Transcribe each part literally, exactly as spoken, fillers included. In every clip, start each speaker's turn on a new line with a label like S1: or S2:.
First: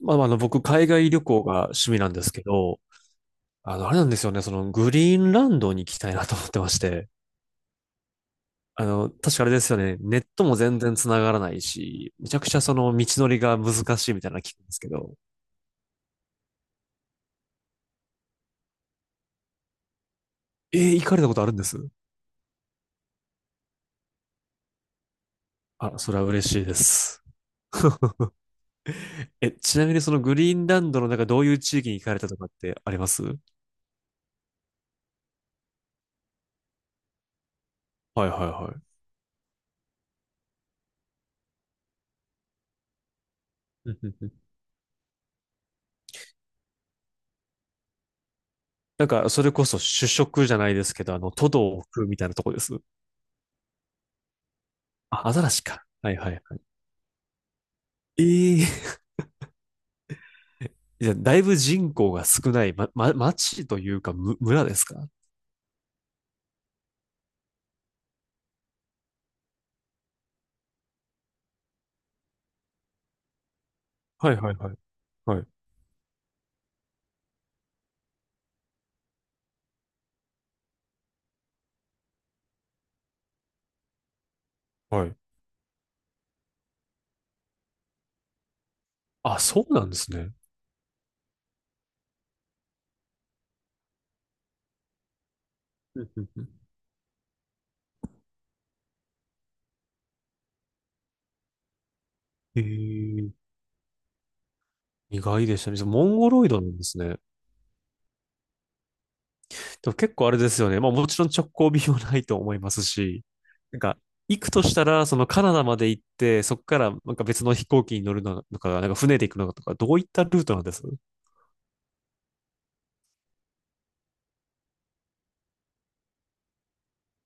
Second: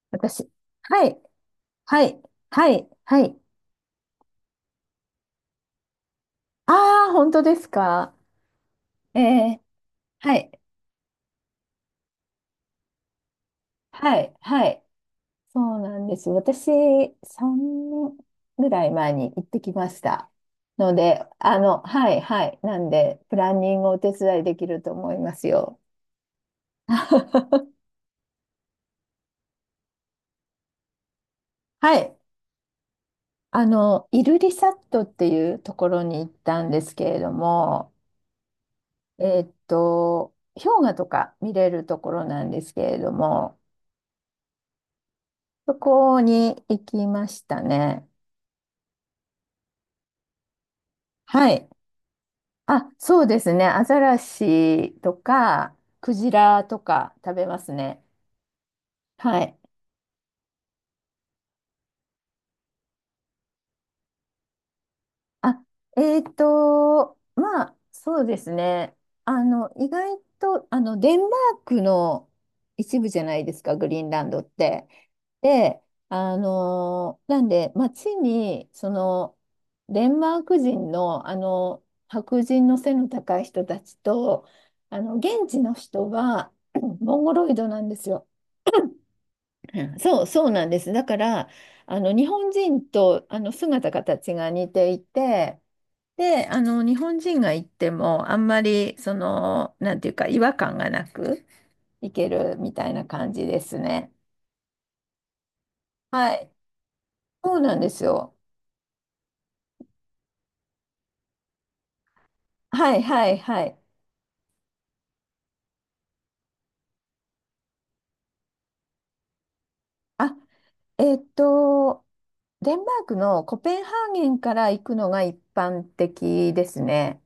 S1: まあ、あの、
S2: 私。
S1: 僕、海
S2: は
S1: 外
S2: い。
S1: 旅行が趣味
S2: は
S1: なん
S2: い。
S1: ですけ
S2: は
S1: ど、
S2: い。はい。
S1: あの、あれなんですよね。その、グリーンランドに行きたいなと思ってまして、
S2: ああ、本当ですか。
S1: あの、
S2: え
S1: 確かあれ
S2: え、
S1: ですよね。ネッ
S2: は
S1: ト
S2: い。
S1: も全然繋がらないし、めちゃくちゃその、道のりが難しい
S2: は
S1: みたい
S2: い。
S1: なの聞く
S2: は
S1: んです
S2: い。
S1: けど、
S2: そうなんです。私、さんねんぐらい前に行ってきました。
S1: え
S2: の
S1: ー行かれ
S2: で、
S1: たことあるん
S2: あ
S1: です？
S2: の、はい。はい。なんで、プランニングをお手伝いできると思いますよ。
S1: あ、それは嬉しいで す。え、ちなみにそのグリーンランドの中どういう地域
S2: は
S1: に行か
S2: い。
S1: れたとかってあります？は
S2: あの、イルリサットっていうところに行ったんですけれども、
S1: い、はい、はい。
S2: えーっと、氷河とか見れるところなんですけれども、
S1: うんうんうん。
S2: そこに行きましたね。
S1: なんか、それこそ主食じゃないですけど、あの、ト
S2: は
S1: ド
S2: い。
S1: を食うみたいなとこです。
S2: あ、そうですね。アザラシと
S1: あ、アザラシ
S2: か、
S1: か。は
S2: ク
S1: いは
S2: ジ
S1: いはい。
S2: ラとか食べますね。
S1: ええ。
S2: はい。
S1: じゃあ、だいぶ人口が少ない、ま、ま、町というか、む、村ですか？
S2: あ、えっと、まあ、そうですね。あの、意外と、あの、デンマークの一部じゃないですか、グリーンラン
S1: はい
S2: ドっ
S1: はいはい。
S2: て。
S1: はい。
S2: で、あのなんで、街に、その、デンマーク人の、あの、白人の背の高い人たちと、あ
S1: は
S2: の、
S1: い。
S2: 現地の人は、モンゴロイドなんですよ。
S1: あ、そう
S2: う
S1: なんで
S2: ん、
S1: す
S2: そう、
S1: ね。
S2: そうなんです。だから、あの、日本人と、あの、姿形が似ていて、
S1: うんうんう
S2: で、あ
S1: ん。
S2: の、日本人が行っても、あんまり、その、なんていうか、違和感がなく行ける
S1: へ
S2: みたいな
S1: え、
S2: 感じですね。
S1: 意外でしたね。じゃあ、モンゴ
S2: は
S1: ロイ
S2: い。
S1: ドなんですね。
S2: そうなんですよ。
S1: でも結構あれですよね。まあ、もちろん直行便はないと思います
S2: はい、
S1: し、
S2: はい、は
S1: な
S2: い。
S1: んか、行くとしたら、そのカナダまで行って、そこからなんか別の飛行機に乗るのか、なんか船で行くのかとか、どういったル
S2: あ、
S1: ートなんです？
S2: えーっと、デンマークのコペンハーゲンから行くのが一般的ですね。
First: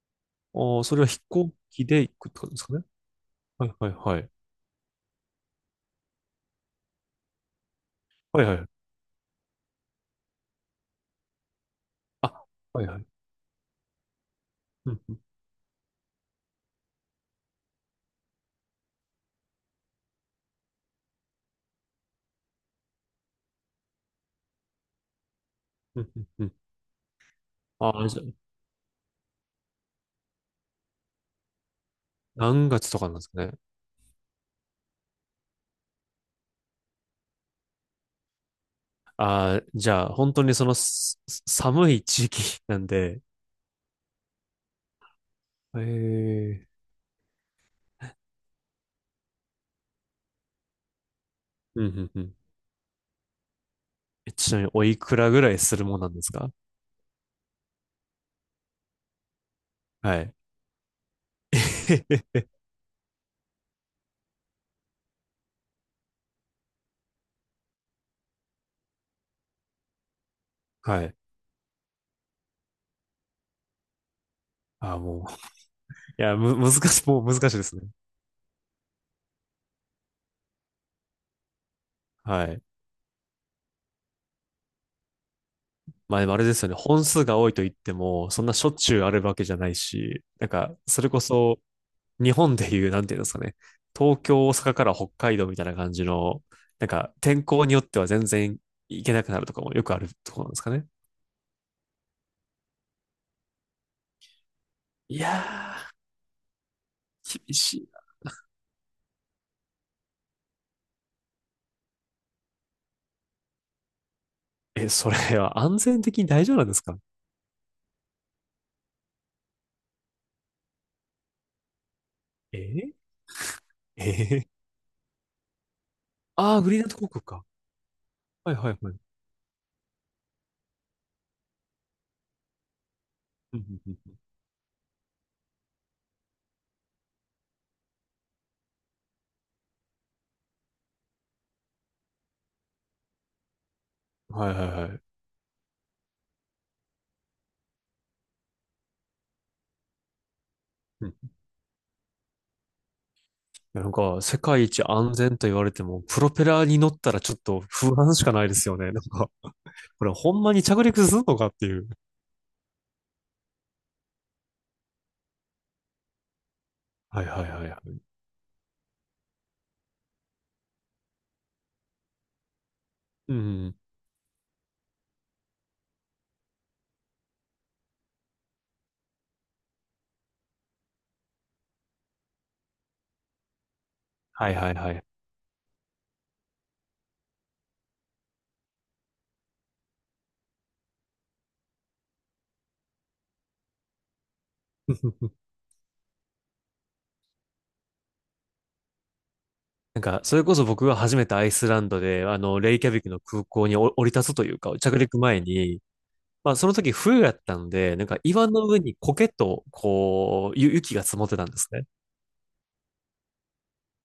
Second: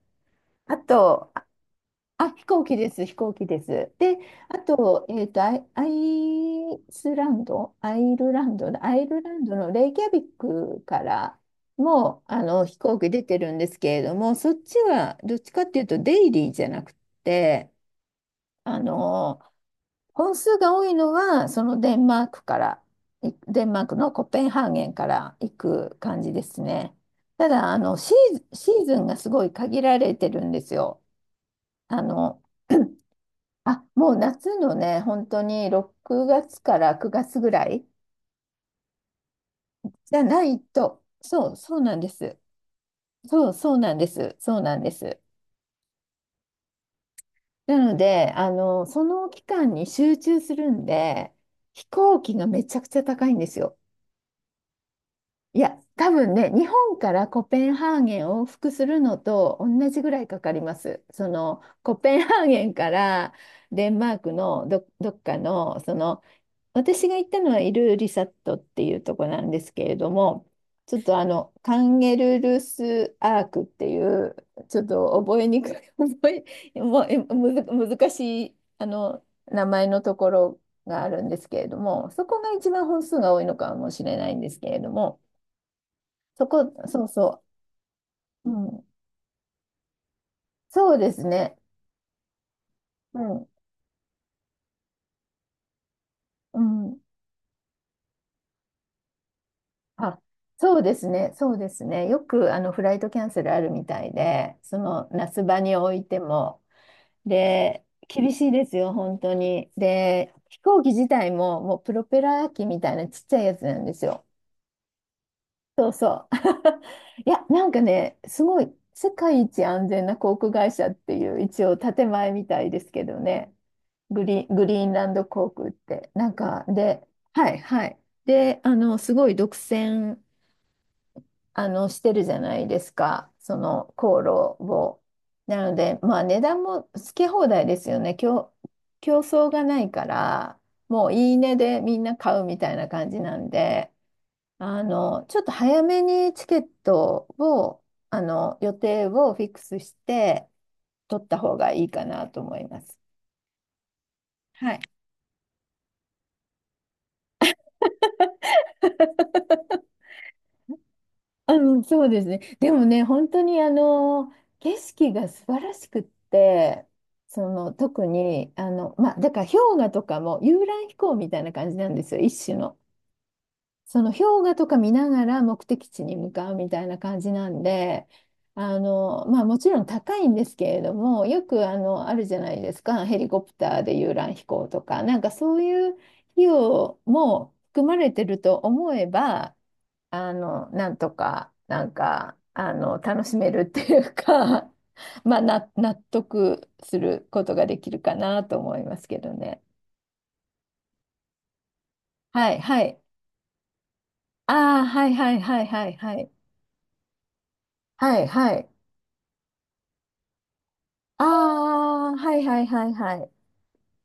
S2: あ
S1: ああ、それは飛
S2: と、
S1: 行機で行く
S2: あ、
S1: って
S2: 飛
S1: ことで
S2: 行
S1: す
S2: 機
S1: かね。
S2: です、飛行機で
S1: はいはい
S2: す。で、
S1: はい。
S2: あと、えっと、アイ、アイスランド、アイル
S1: は
S2: ラ
S1: いは
S2: ンドだ、
S1: い。
S2: アイルランドのレイキャビックからも、あ
S1: あ、
S2: の、飛
S1: はいは
S2: 行
S1: い。
S2: 機出てるんですけれども、そっち
S1: う
S2: は
S1: ん
S2: どっちかっていうと、デイリーじゃなくて、あの、本数が多いのは、そのデンマークから、いデンマークのコペンハーゲンから行く
S1: うんう
S2: 感
S1: ん
S2: じで
S1: うん。
S2: すね。ただ、あの、
S1: ああ、
S2: シ
S1: じゃあ、
S2: ーズン、シーズンがすごい限られてるんですよ。あの、
S1: 何月とかなんですかね。
S2: あ、もう夏のね、本当にろくがつからくがつぐらい
S1: ああ、じゃあ、
S2: じゃ
S1: 本
S2: な
S1: 当に
S2: い
S1: その
S2: と、
S1: すす
S2: そう、そう
S1: 寒
S2: なん
S1: い
S2: で
S1: 地
S2: す。
S1: 域なんで、
S2: そう、そうなんです。そうなんです。
S1: ええ。
S2: なので、あの、その期間に集中するんで、
S1: うん
S2: 飛
S1: うん
S2: 行
S1: う
S2: 機
S1: ん。
S2: がめちゃくちゃ高いんですよ。
S1: えちなみに、おいくらぐらい
S2: い
S1: す
S2: や、
S1: るもんな
S2: 多
S1: んです
S2: 分ね、
S1: か？
S2: 日本からコペンハーゲン往復するのと同じぐ
S1: は
S2: らい
S1: い。
S2: かかります。その、コペンハー ゲンからデンマークのど、どっかの、その、私が行ったのはイルーリサットっていうとこなんですけれども、ちょ
S1: は
S2: っ
S1: い。
S2: とあのカンゲルルスアークっていう、ちょっ
S1: ああ、
S2: と
S1: もう。
S2: 覚えにくい、
S1: い
S2: 覚
S1: や、
S2: え、
S1: む、難
S2: も
S1: し
S2: う
S1: い、
S2: え
S1: もう難
S2: む
S1: しいで
S2: ず、
S1: すね。
S2: 難しいあの名前のところがあるんですけれども、そこ
S1: は
S2: が
S1: い。
S2: 一番本数が多いのかもしれないんですけれども、
S1: まあ、でもあれ
S2: そ
S1: ですよ
S2: こ、
S1: ね。
S2: そ
S1: 本
S2: う
S1: 数が
S2: そ
S1: 多いと言っても、そん
S2: う、う
S1: なしょっ
S2: ん、
S1: ちゅうあるわけじゃないし、なんか、
S2: そう
S1: それ
S2: で
S1: こ
S2: すね、
S1: そ、日本でいう、なんてい
S2: う
S1: うんですか
S2: ん、
S1: ね、東京、大阪から北海道みたいな感じの、
S2: う
S1: なん
S2: ん、
S1: か天候によっては全然行けなくなるとかもよくある
S2: あ、
S1: ところなんですか
S2: そう
S1: ね。
S2: ですね、そうですね。よくあのフライトキャンセルあるみたいで、その
S1: い
S2: 那須場に
S1: や
S2: おいても、
S1: ー、厳し
S2: で、
S1: い。
S2: 厳しいですよ、本当に。で、飛行機自体も、もうプロペラ機みたいなちっちゃいやつなんですよ。
S1: え、それは安
S2: そう
S1: 全的に
S2: そう。
S1: 大丈夫なんですか？
S2: いや、なんかね、すごい、世界一安全な航空会社っていう、一応建前みたいです
S1: え
S2: けどね。グ
S1: ええ
S2: リ、グリーンランド航空って。なん
S1: あ、 あー、
S2: か、
S1: グリーンランド
S2: で、
S1: 航空か。
S2: はい、はい。
S1: はい
S2: で、
S1: は
S2: あ
S1: いはい。
S2: の、すごい独占あの、してるじゃないですか。そ
S1: うんうんう
S2: の、
S1: んう
S2: 航路を。なので、まあ、値段もつけ放題ですよね。競、競争がないから、もういいねでみんな買うみたいな感じなんで、
S1: ん。はいはい
S2: あ
S1: はい。
S2: の、ちょっと早めにチケットを、あの、予定をフィックスして、
S1: うん。
S2: 取った方がいいかなと思います。
S1: いや、なんか、世界
S2: はい。
S1: 一安全と言われても、プロペラに乗ったらちょっと不安しかないですよね。なんか、これほんまに着陸するのかって
S2: う
S1: い
S2: ん、
S1: う。
S2: そうですね。でもね、本当にあの景色が素晴らしくって、
S1: はいは
S2: そ
S1: いはい
S2: の
S1: はい。
S2: 特にあの、まあ、だから氷河とかも遊覧飛行みたいな感じなんですよ、一種の。
S1: うん。
S2: その氷河とか見ながら目的地に向かうみたいな感じなんで、あのまあ、もちろん高いんですけれども、よくあのあるじゃないですか、ヘリコプターで遊覧飛
S1: はい
S2: 行
S1: はい
S2: と
S1: は
S2: か、
S1: い。
S2: なんかそういう費用も含まれてると思えば、あの、なんとか、なんか、あの、楽しめるっていうか、まあ、な、納得することができるかなと思いますけどね。
S1: なんか、それこそ僕が初めてアイスランドで、あ
S2: は
S1: の、
S2: い、
S1: レイ
S2: は
S1: キャ
S2: い。
S1: ビクの空港にお降り立つというか、
S2: ああ、
S1: 着
S2: はい、
S1: 陸
S2: はい、
S1: 前
S2: はい、
S1: に、
S2: はい、はい。
S1: まあ、その時冬やったんで、なんか
S2: はい、
S1: 岩
S2: は
S1: の
S2: い。
S1: 上に苔と、こう、ゆ雪が積
S2: あ
S1: もってたんですね。
S2: あ、はい、はい、はい、はい。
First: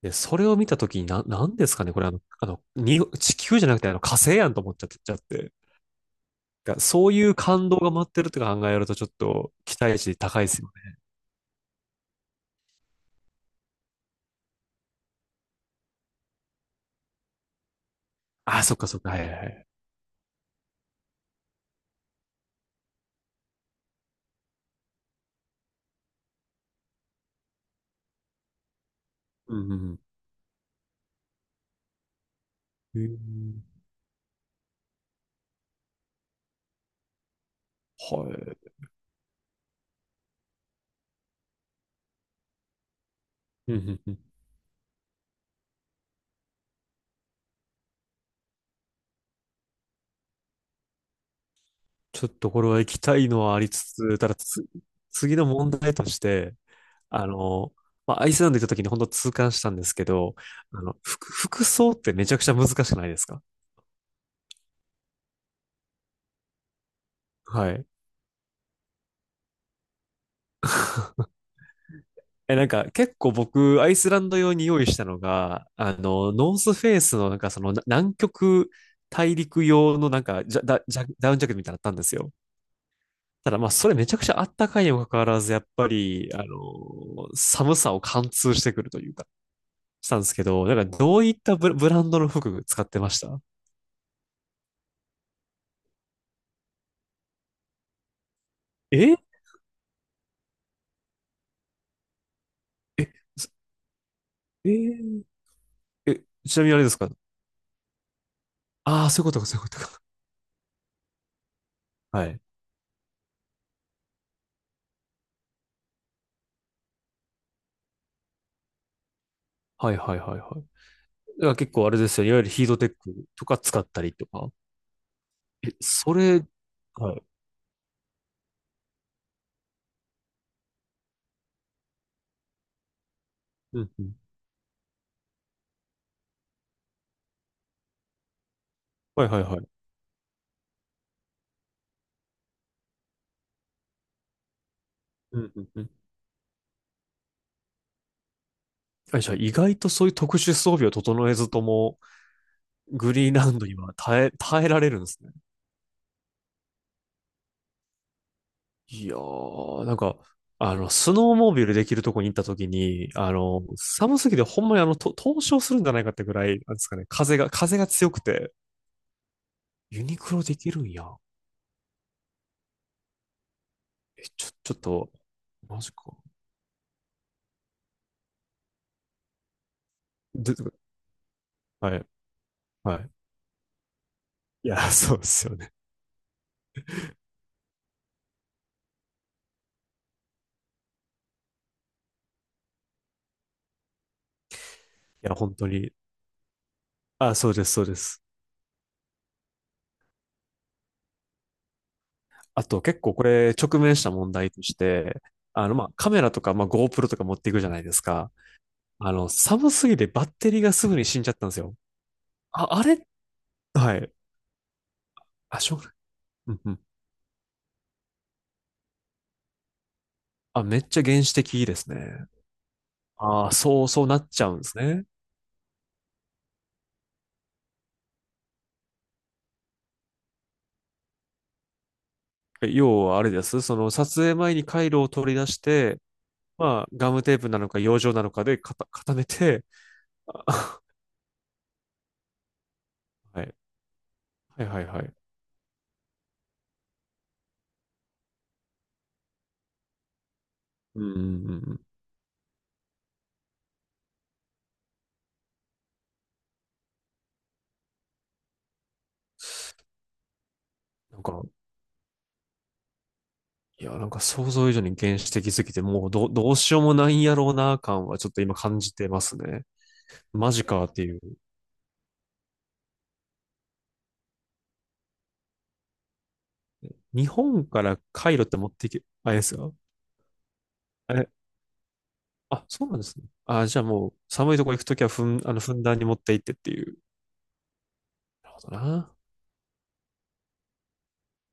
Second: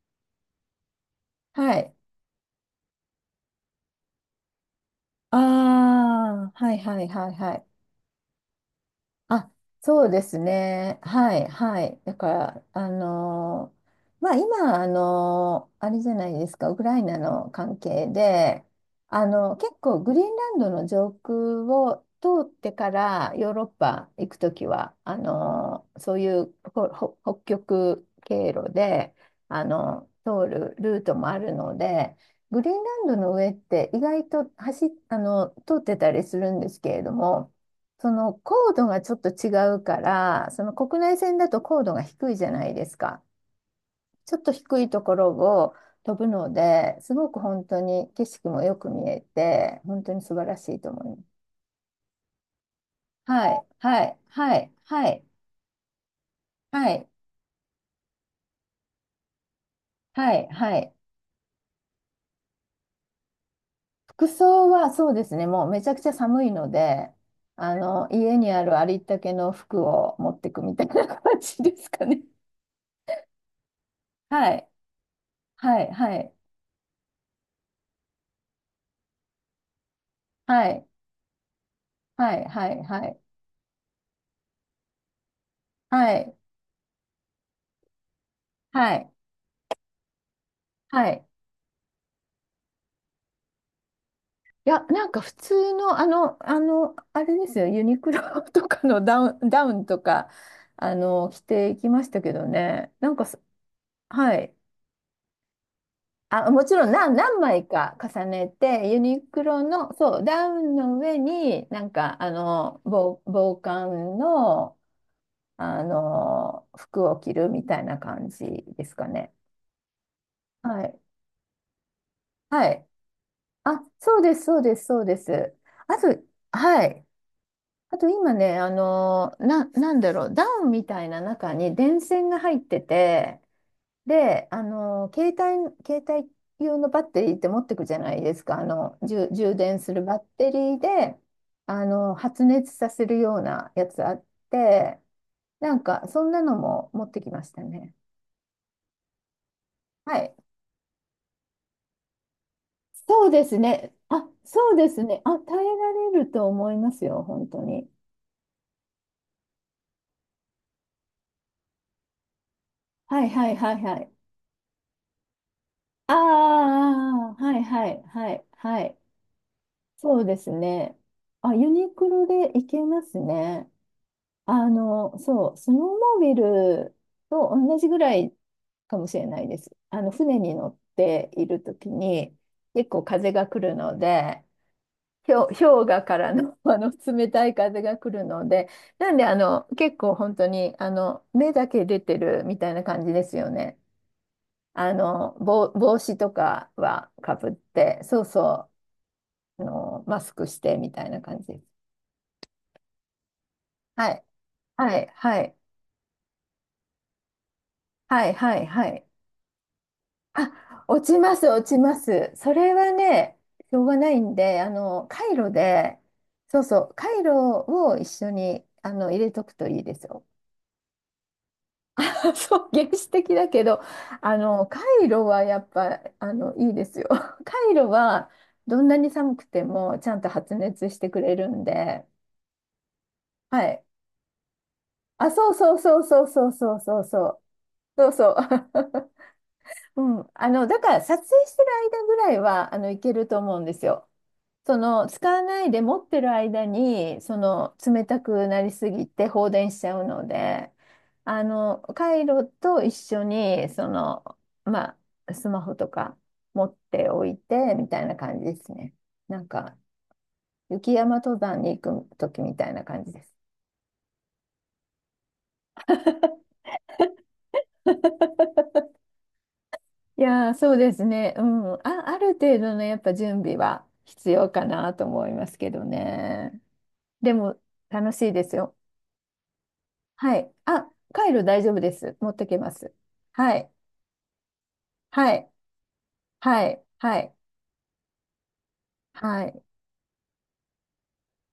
S1: で、それを見た時に、な、なんです
S2: は
S1: かね、
S2: い。
S1: これあの、あの、に、地球じゃなくて、あの、火星やんと思っちゃって、ちゃって。
S2: ああ、はい、
S1: が
S2: は
S1: そ
S2: い、
S1: うい
S2: はい、
S1: う
S2: はい。
S1: 感動が待ってるって考えると、ちょっ
S2: あ、
S1: と期待
S2: そう
S1: 値
S2: です
S1: 高いですよ
S2: ね。
S1: ね。
S2: はい、はい。だから、あのーまあ、今、あのーあれじゃないですか、ウクライナの関係
S1: あ、
S2: で、
S1: そっかそっか、はい
S2: あ
S1: はいは
S2: の、
S1: い。
S2: 結構、グリーンランドの上空を通ってからヨーロッパ行くときは、あのーそういうほほ北極経路で、
S1: う
S2: あ
S1: んうん
S2: の、通るルートもあるので、グリーンラ
S1: うん。
S2: ン
S1: へ
S2: ドの上っ
S1: ー。
S2: て意外と走っ、あの、通ってたりするんですけれども、そ
S1: は
S2: の高
S1: い。
S2: 度がちょっと違うから、その国内線だと高度が低いじゃないですか。
S1: うんうんうん。
S2: ちょっと低いところを飛ぶので、すごく本当に景色もよく見えて、本当に素晴らしいと思います。
S1: ちょっとこれは行きたいの
S2: は
S1: はあ
S2: い、
S1: りつ
S2: はい、
S1: つ、ただ
S2: は
S1: つ、
S2: い、はい、
S1: 次の問題として、
S2: はい、
S1: あの、まあ、アイスランド行った時に本当痛感したんですけ
S2: は
S1: ど、
S2: い、は
S1: あ
S2: い。
S1: の、服、服装ってめちゃくちゃ難しくないですか？
S2: 服装はそうですね、もうめちゃくちゃ寒いので、
S1: は
S2: あ
S1: い。
S2: の、家にあるありったけの服を持ってくみたいな 感じですかね。
S1: え、なんか結構僕、アイスランド用
S2: は
S1: に
S2: い、
S1: 用意したのが、
S2: はい、
S1: あ
S2: は
S1: の、
S2: い、
S1: ノースフェイスのなんかそのな南極大陸用のなんかジャ、
S2: は
S1: ダ、
S2: い、
S1: ジャ、ダウンジャケットみたいなのあったんですよ。
S2: はい、はい、は
S1: ただ、まあ、それめちゃくちゃあったかいにもかかわらず、やっぱり、
S2: い、
S1: あの、寒さを貫通してくる
S2: は
S1: とい
S2: い。
S1: うかしたんですけど、なんか
S2: は
S1: どう
S2: い。
S1: いったブラブランドの服使ってました？
S2: いや、なんか普通の、あの、あの、あれですよ、ユニクロ とかの
S1: え
S2: ダウン、ダウンとか、あの、着ていきましたけどね。なんかす、
S1: す
S2: はい。
S1: えーえ、
S2: あ、
S1: ちな
S2: も
S1: みに
S2: ち
S1: あれ
S2: ろ
S1: で
S2: ん
S1: すか？
S2: 何、何枚か重ねて、ユ
S1: ああー、
S2: ニ
S1: そういうこと
S2: ク
S1: か、そうい
S2: ロ
S1: うこと
S2: の、
S1: か。
S2: そう、ダウンの上に、なんか、
S1: は
S2: あ
S1: い。
S2: の、防、防寒の、あの、服を着るみたいな感じですかね。
S1: はいはいはいはい。
S2: はい。
S1: だから結構あれですよね。いわゆるヒー
S2: は
S1: ト
S2: い。
S1: テックとか使
S2: あ、
S1: ったり
S2: そう
S1: と
S2: です、
S1: か。
S2: そうです、そうです。
S1: え、
S2: あ
S1: そ
S2: と、
S1: れ、
S2: はい。
S1: はい。
S2: あと今ね、あの、な、なんだろう、ダウンみたいな中に電線が入ってて、
S1: うんうん。
S2: で、あの、携帯、携帯用のバッテリーって持ってくじゃないですか、あの、
S1: は
S2: 充、
S1: いはい
S2: 充
S1: は
S2: 電
S1: い。
S2: するバッテリーで、あの、発熱させるようなやつあって、
S1: うんうん
S2: な
S1: う
S2: ん
S1: ん。
S2: か、そんなのも持ってきましたね。
S1: あ、じゃあ、意外とそういう
S2: はい。
S1: 特殊装備を整えずとも、グ
S2: そ
S1: リ
S2: う
S1: ーン
S2: で
S1: ラ
S2: す
S1: ンドに
S2: ね。
S1: は耐
S2: あ、
S1: え、耐え
S2: そう
S1: ら
S2: で
S1: れる
S2: す
S1: んです
S2: ね。
S1: ね。
S2: あ、耐えられると思いますよ、本当に。
S1: いやー、なんか、あの、スノーモービルできるとこに行った時に、
S2: はい、
S1: あ
S2: はい、
S1: の、
S2: はい、はい。
S1: 寒すぎてほんまにあの、と凍傷するんじゃないか
S2: あ
S1: ってぐらい、なんですかね、
S2: あ、
S1: 風が、
S2: はい、
S1: 風
S2: は
S1: が
S2: い、
S1: 強く
S2: はい、
S1: て、
S2: はい。
S1: ユニ
S2: そう
S1: ク
S2: で
S1: ロ
S2: す
S1: できるん
S2: ね。
S1: や。
S2: あ、ユニクロで行けますね。
S1: え、ちょ、
S2: あ
S1: ちょっと、
S2: の、そう、スノー
S1: マジ
S2: モ
S1: か。
S2: ービルと同じぐらいかもしれないです。あの、船に
S1: で、
S2: 乗っているとき
S1: はい、
S2: に、結
S1: は
S2: 構
S1: い。
S2: 風が来るので、
S1: いや、そうです
S2: 氷、
S1: よね。
S2: 氷河からの、あの冷たい風が来るので、なんで、あの、結構本当に、あの、目だけ出てるみたいな感じですよね。あ
S1: い
S2: の、
S1: や、本当
S2: 帽、
S1: に。
S2: 帽子とかは
S1: あ、
S2: かぶ
S1: そ
S2: っ
S1: うです、そうで
S2: て、そ
S1: す。
S2: うそう、あの、マスクしてみたいな感じです。
S1: あと、結構これ、直面し
S2: は
S1: た
S2: い、
S1: 問題とし
S2: はい、
S1: て、
S2: はい、
S1: あの、まあ、カメラとか、まあ、GoPro とか持っていくじゃないです
S2: は
S1: か。
S2: い、はい、はい。
S1: あの、寒すぎてバッテリーが
S2: あ、
S1: すぐ
S2: 落
S1: に
S2: ち
S1: 死んじゃ
S2: ま
S1: った
S2: す、
S1: んです
S2: 落
S1: よ。
S2: ちます。そ
S1: あ、
S2: れ
S1: あ
S2: は
S1: れ、
S2: ね、しょうが
S1: は
S2: な
S1: い。
S2: いんで、あの、カイロ
S1: あ、しょうがない。
S2: で、そう
S1: うん。
S2: そう、カイロを一緒に、あの、入れとくといいですよ。
S1: あ、めっちゃ原始的ですね。
S2: そう、原始的
S1: あ
S2: だ
S1: あ、
S2: けど、
S1: そう、そうなっ
S2: あ
S1: ちゃうんで
S2: の、
S1: す
S2: カ
S1: ね。
S2: イロはやっぱ、あの、いいですよ。カイロは、どんなに寒くても、ちゃんと発熱してくれるんで、
S1: 要はあれで
S2: は
S1: す。そ
S2: い。
S1: の撮影前に回路を
S2: あ、
S1: 取り出
S2: そう
S1: し
S2: そうそ
S1: て、
S2: うそうそうそう
S1: まあ、
S2: そう
S1: ガム
S2: そう。
S1: テ ープなのか、養
S2: そう
S1: 生な
S2: そ
S1: のかで固、
S2: う。
S1: 固 めて、
S2: うん、あの、だ
S1: あ、
S2: か ら撮影してる間ぐらいは、あの、いけると
S1: はい、
S2: 思うんですよ。
S1: はい
S2: そ
S1: はいは
S2: の、
S1: い。
S2: 使わないで持ってる間に、その、冷たくなりすぎて放電しちゃうので、
S1: うんうんう
S2: あ
S1: んうん。
S2: の、カイロと一緒に、その、まあ、スマホとか持っておいて、みたいな感じですね。なんか、雪山
S1: なん
S2: 登
S1: か、
S2: 山に行く時みたいな感じです。
S1: いや、なんか想像以上に原始的すぎて、もうど、どうしようもないんやろうな感はちょっと今感じてますね。
S2: いや
S1: マ
S2: ー、
S1: ジ
S2: そう
S1: か
S2: で
S1: って
S2: す
S1: いう。
S2: ね。うん。あ、ある程度のやっぱ準備は必要かなと思いますけどね。
S1: 日
S2: でも
S1: 本から
S2: 楽しい
S1: 回路
S2: で
S1: っ
S2: す
S1: て持っ
S2: よ。
S1: ていけ、あれですか？
S2: はい。あ、
S1: あ
S2: カ
S1: れ、
S2: イロ大丈夫です。持ってけ
S1: あ、
S2: ま
S1: そう
S2: す。
S1: なんですね。
S2: は
S1: あ、
S2: い。
S1: じゃあもう寒いとこ行くときはふ
S2: は
S1: ん、
S2: い。
S1: あの、ふんだんに持って行ってっ
S2: は
S1: て
S2: い。
S1: いう。
S2: はい。
S1: なるほどな。
S2: はい。